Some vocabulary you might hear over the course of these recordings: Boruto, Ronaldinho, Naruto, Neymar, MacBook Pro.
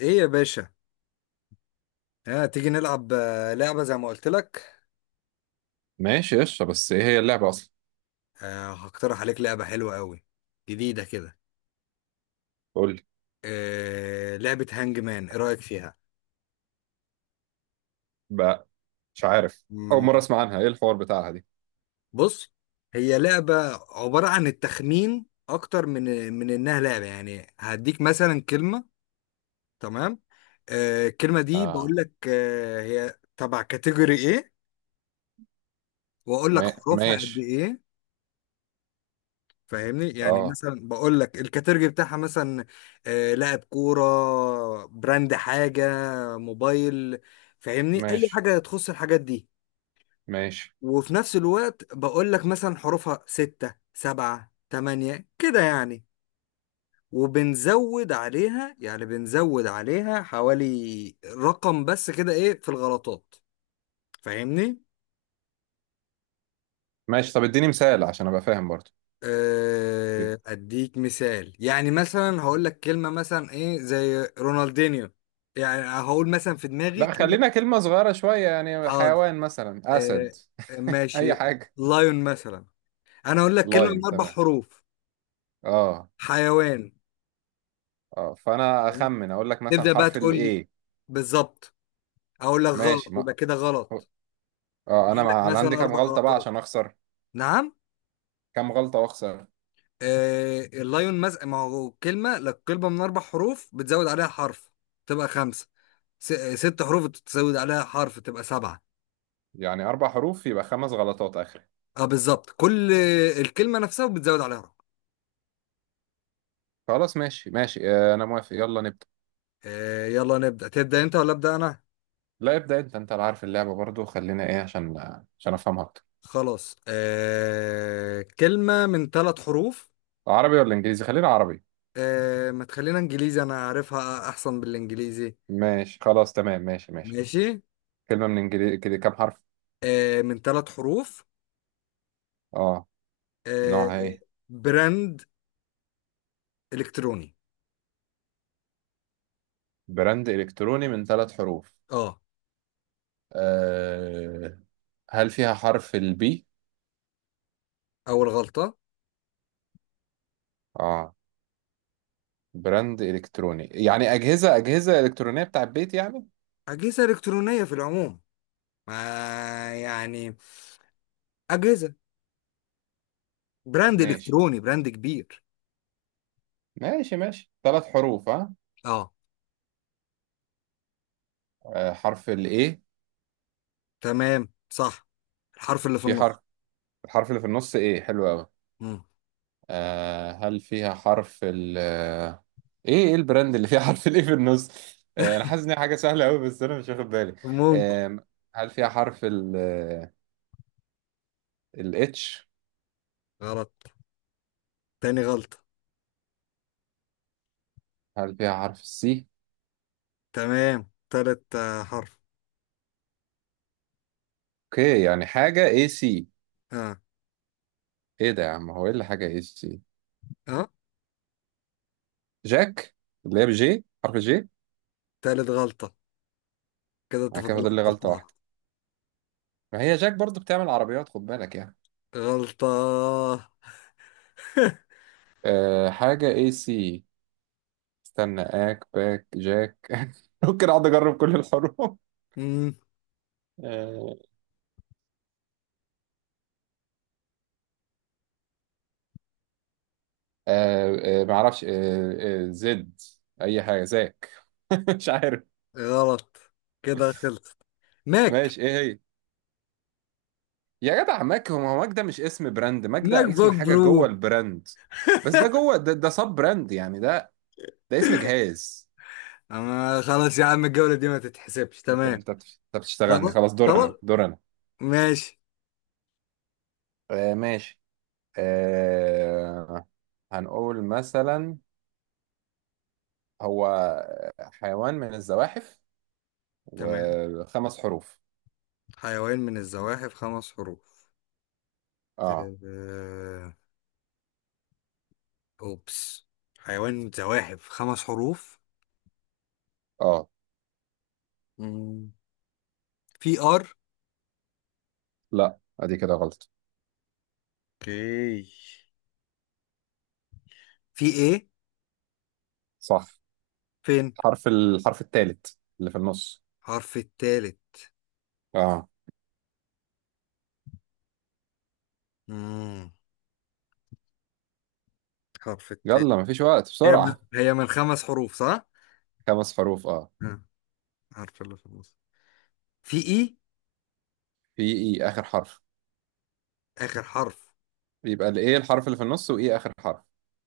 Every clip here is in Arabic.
ايه يا باشا؟ تيجي نلعب لعبة زي ما قلت لك. ماشي قشطة، بس ايه هي اللعبة اصلا؟ هقترح عليك لعبة حلوة قوي، جديدة كده. قول لي. لعبة هانج مان، ايه رأيك فيها؟ بقى مش عارف، اول مم. مرة اسمع عنها. ايه الحوار بتاعها دي؟ بص، هي لعبة عبارة عن التخمين اكتر من انها لعبة، يعني هديك مثلا كلمة. تمام. الكلمة دي بقول اه. لك هي تبع كاتيجوري ايه، واقول لك ما... حروفها قد ماشي. ايه. فاهمني؟ يعني اه مثلا بقول لك الكاتيرجي بتاعها مثلا، لاعب كورة، براند، حاجة موبايل. فاهمني؟ اي ماشي حاجة تخص الحاجات دي. ماشي وفي نفس الوقت بقول لك مثلا حروفها 6 7 8 كده يعني، وبنزود عليها، يعني بنزود عليها حوالي رقم بس كده، ايه في الغلطات. فاهمني؟ ماشي. طب اديني مثال عشان ابقى فاهم برضو. اديك مثال، يعني مثلا هقول لك كلمه مثلا ايه زي رونالدينيو، يعني هقول مثلا في دماغي لا كلمه. خلينا كلمة صغيرة شوية، يعني حاضر. حيوان مثلا آه، اسد. ماشي. اي حاجة. لايون مثلا، انا اقول لك كلمه من لاين، اربع تمام. حروف اه حيوان. اه، فانا اخمن اقول لك مثلا تبدا بقى حرف تقول لي، الاي. بالظبط. اقول لك غلط ماشي. ما... يبقى كده غلط. اه انا بقول لك عندي مثلا كام اربع غلطة بقى غلطات عشان اخسر؟ نعم. كام غلطة واخسر؟ اللايون، ما هو كلمة لك كلمة من 4 حروف، بتزود عليها حرف تبقى 5. س... آه، 6 حروف بتزود عليها حرف تبقى 7. يعني اربع حروف يبقى خمس غلطات اخر. اه، بالظبط. كل الكلمة نفسها بتزود عليها حرف. خلاص ماشي ماشي، انا موافق، يلا نبدأ. يلا نبدأ، تبدأ أنت ولا أبدأ أنا؟ لا ابدأ انت، انت اللي عارف اللعبة برضو، خلينا ايه عشان افهمها اكتر. خلاص. كلمة من 3 حروف. عربي ولا انجليزي؟ خلينا عربي. ما تخلينا إنجليزي، أنا عارفها أحسن بالإنجليزي. ماشي خلاص تمام ماشي ماشي. ماشي. كلمة من انجليزي كده، كام حرف؟ من 3 حروف. اه. آه نوعها ايه؟ براند إلكتروني. براند الكتروني من ثلاث حروف. اه. أه... هل فيها حرف البي؟ أول غلطة. اه. براند الكتروني يعني اجهزة اجهزة الكترونية بتاع البيت يعني. أجهزة إلكترونية في العموم، ما يعني أجهزة، براند ماشي. إلكتروني، براند كبير. ماشي ماشي، ثلاث حروف ها. اه، حرف الايه. تمام، صح. الحرف اللي في في النص. الحرف اللي في النص ايه، حلو قوي. مم. هل فيها حرف ال آه، ايه البراند اللي فيها حرف الايه في النص؟ انا حاسس ان هي حاجه سهله قوي بس انا مش واخد بالي. ممكن. آه هل فيها حرف ال الاتش؟ غلط، تاني غلطة. هل فيها حرف السي؟ تمام، تالت، حرف. اوكي، يعني حاجه اي سي. اه، ايه ده يا عم؟ هو ايه اللي حاجه اي سي؟ اه، جاك، اللي هي بجي حرف جي. تالت غلطة. كده انت انا كده فاضل فاضل لي لك غلطة غلطه واحدة. واحده. ما هي جاك برضو بتعمل عربيات، خد بالك يعني. غلطة. حاجه اي سي. استنى، اك باك جاك ممكن اقعد اجرب كل الحروف. مم. آه، معرفش. زد، اي حاجه زاك. مش عارف. غلط، كده خلصت. ماك. ماشي، ايه هي؟ يا جدع ماك؟ هو هو ماك ده مش اسم براند، ماك ماك ده اسم بوك حاجه برو. جوه البراند. بس ده جوه، ده ده سب براند يعني، ده ده اسم جهاز. أما خلاص يا عم، الجولة دي ما تتحسبش. انت تمام، انت بتشتغلني. خلاص، خلاص دور خلاص، انا دور انا. ماشي. ماشي. آه، هنقول مثلا، هو حيوان من الزواحف تمام. وخمس حروف. حيوان من الزواحف 5 حروف. اه. آه، أوبس. حيوان من الزواحف خمس حروف. اه. مم. في آر. لا ادي كده غلط. اوكي. في إيه، صح. فين، الحرف الثالث، اللي في النص. حرف التالت. اه. مم. حرف التالت. يلا مفيش وقت، هي من, بسرعة. هي من 5 حروف صح؟ خمس حروف اه. آه، عارف اللي في النص. في إي، في ايه، اخر حرف. آخر حرف. يبقى الايه الحرف اللي في النص وايه اخر حرف.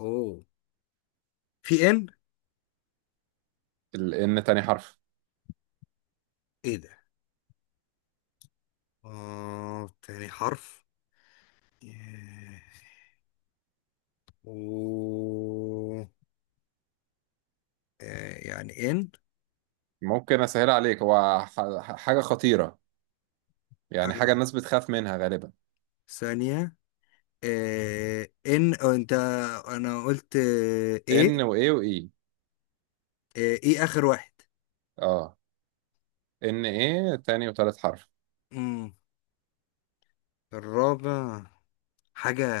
أوه. في إن. الان تاني حرف. إيه ده؟ تاني حرف. آه، أوه. يعني إن. ممكن اسهل عليك، هو حاجة خطيرة، يعني حاجة الناس بتخاف منها غالبا. ثانية. ان أو انت. انا قلت ان ايه. وايه وايه. ايه اخر واحد. اه. ان ايه، تاني وتالت حرف. امم الرابع، حاجة.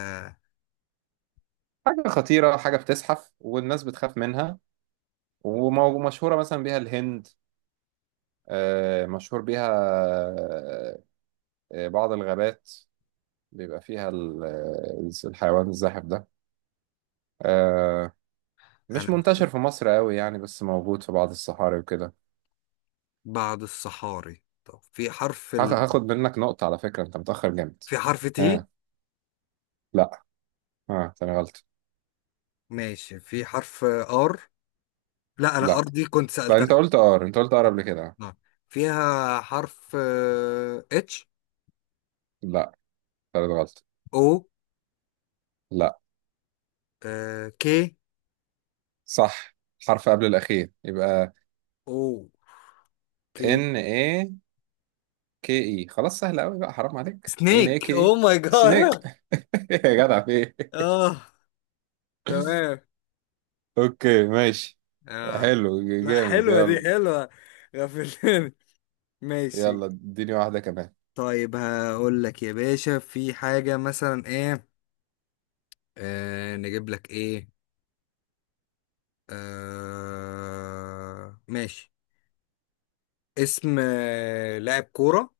حاجة خطيرة، حاجة بتزحف والناس بتخاف منها، ومشهورة مثلا بيها الهند. آه، مشهور بيها آه، بعض الغابات بيبقى فيها الحيوان الزاحف ده. آه، مش انا منتشر في مصر قوي يعني، بس موجود في بعض الصحاري وكده. بعد الصحاري، طب هاخد منك نقطة على فكرة، انت متأخر جامد. في حرف تي. اه. لا. اه تاني غلط. ماشي، في حرف ار، لا انا ار لا. دي كنت لا سألتها. انت قلت ار، انت قلت ار قبل كده. آه. فيها حرف اتش. لا. تالت غلط. او لا. كي، صح. حرف قبل الأخير يبقى او كي. ان اي. كي اي، خلاص سهل قوي بقى، حرام عليك، ان اي سنيك كي او اي. ماي سنيك. جاد. يا جدع في ايه؟ اه، تمام. اوكي ماشي. اه. حلو لا، جامد حلوة دي يلا. حلوة، غفلتني. ماشي. يلا اديني واحدة كمان. طيب هقول لك يا باشا، في حاجة مثلا ايه، نجيب لك ايه، ماشي، اسم لاعب كورة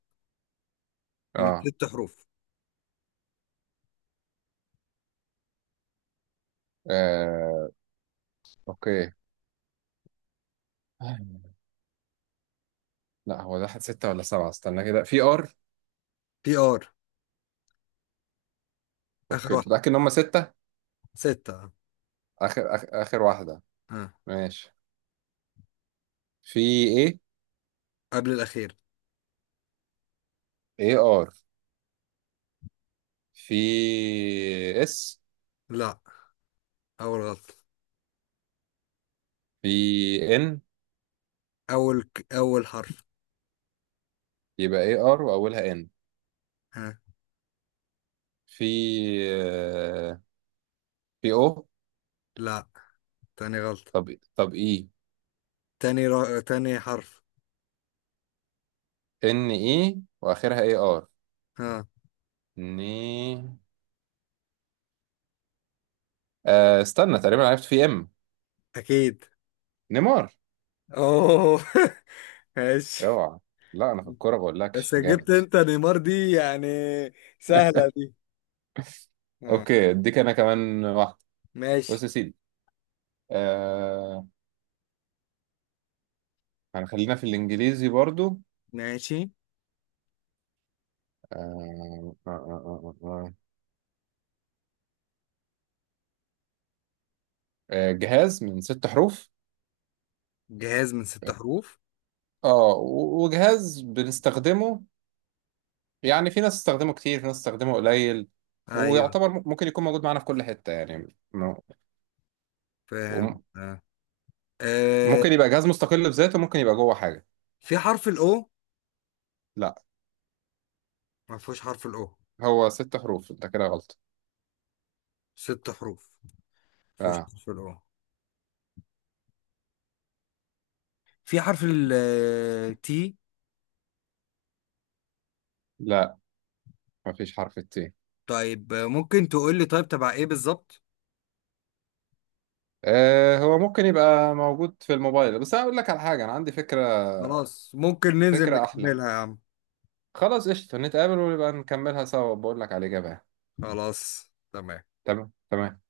من اه. 6 حروف. آه، اوكي. لا هو ده ستة ولا سبعة؟ استنى كده، في ار. بي ار، اخر اوكي، واحد، تتأكد ان هم ستة. 6 اه. آخر واحدة. آه. ماشي. في ايه. قبل الاخير. اي ار. في اس. لا، اول غلطة. في ان. اول حرف. يبقى اي ار واولها ان. ها. في آه، في او. لا، تاني غلطة. طب طب اي. تاني حرف. ان اي واخرها اي ار. ها. ني آه، استنى تقريبا عرفت، في ام. اكيد. نيمار. اوه. ماشي. اوعى. لا انا في الكورة بس بقولكش جبت جامد. انت نيمار دي يعني سهلة دي. اه، اوكي اديك انا كمان واحده. بص ماشي. يا سيدي، آه، هنخلينا في الانجليزي برضو. ماشي، آه آه آه آه آه. آه، جهاز من ست حروف. جهاز من 6 حروف. اه، وجهاز بنستخدمه، يعني في ناس تستخدمه كتير في ناس تستخدمه قليل. ايوه، ويعتبر ممكن يكون موجود معانا في كل حته يعني، فاهم، وم- اه. آه. ممكن يبقى جهاز مستقل بذاته، ممكن يبقى جوه حاجه. في حرف الاو. لا. ما فيهوش حرف الاو، هو ست حروف، انت كده غلط. 6 حروف ما فيهوش آه. حرف الاو. في حرف التي. لا. مفيش حرف الت. طيب ممكن تقول لي طيب تبع ايه بالظبط. آه، هو ممكن يبقى موجود في الموبايل، بس انا اقول لك على حاجه، انا عندي فكره. خلاص ممكن ننزل فكره احلى، نكملها يا عم. خلاص قشطه، نتقابل ونبقى نكملها سوا، بقول لك على الاجابه يعني. خلاص، تمام. تمام تمام.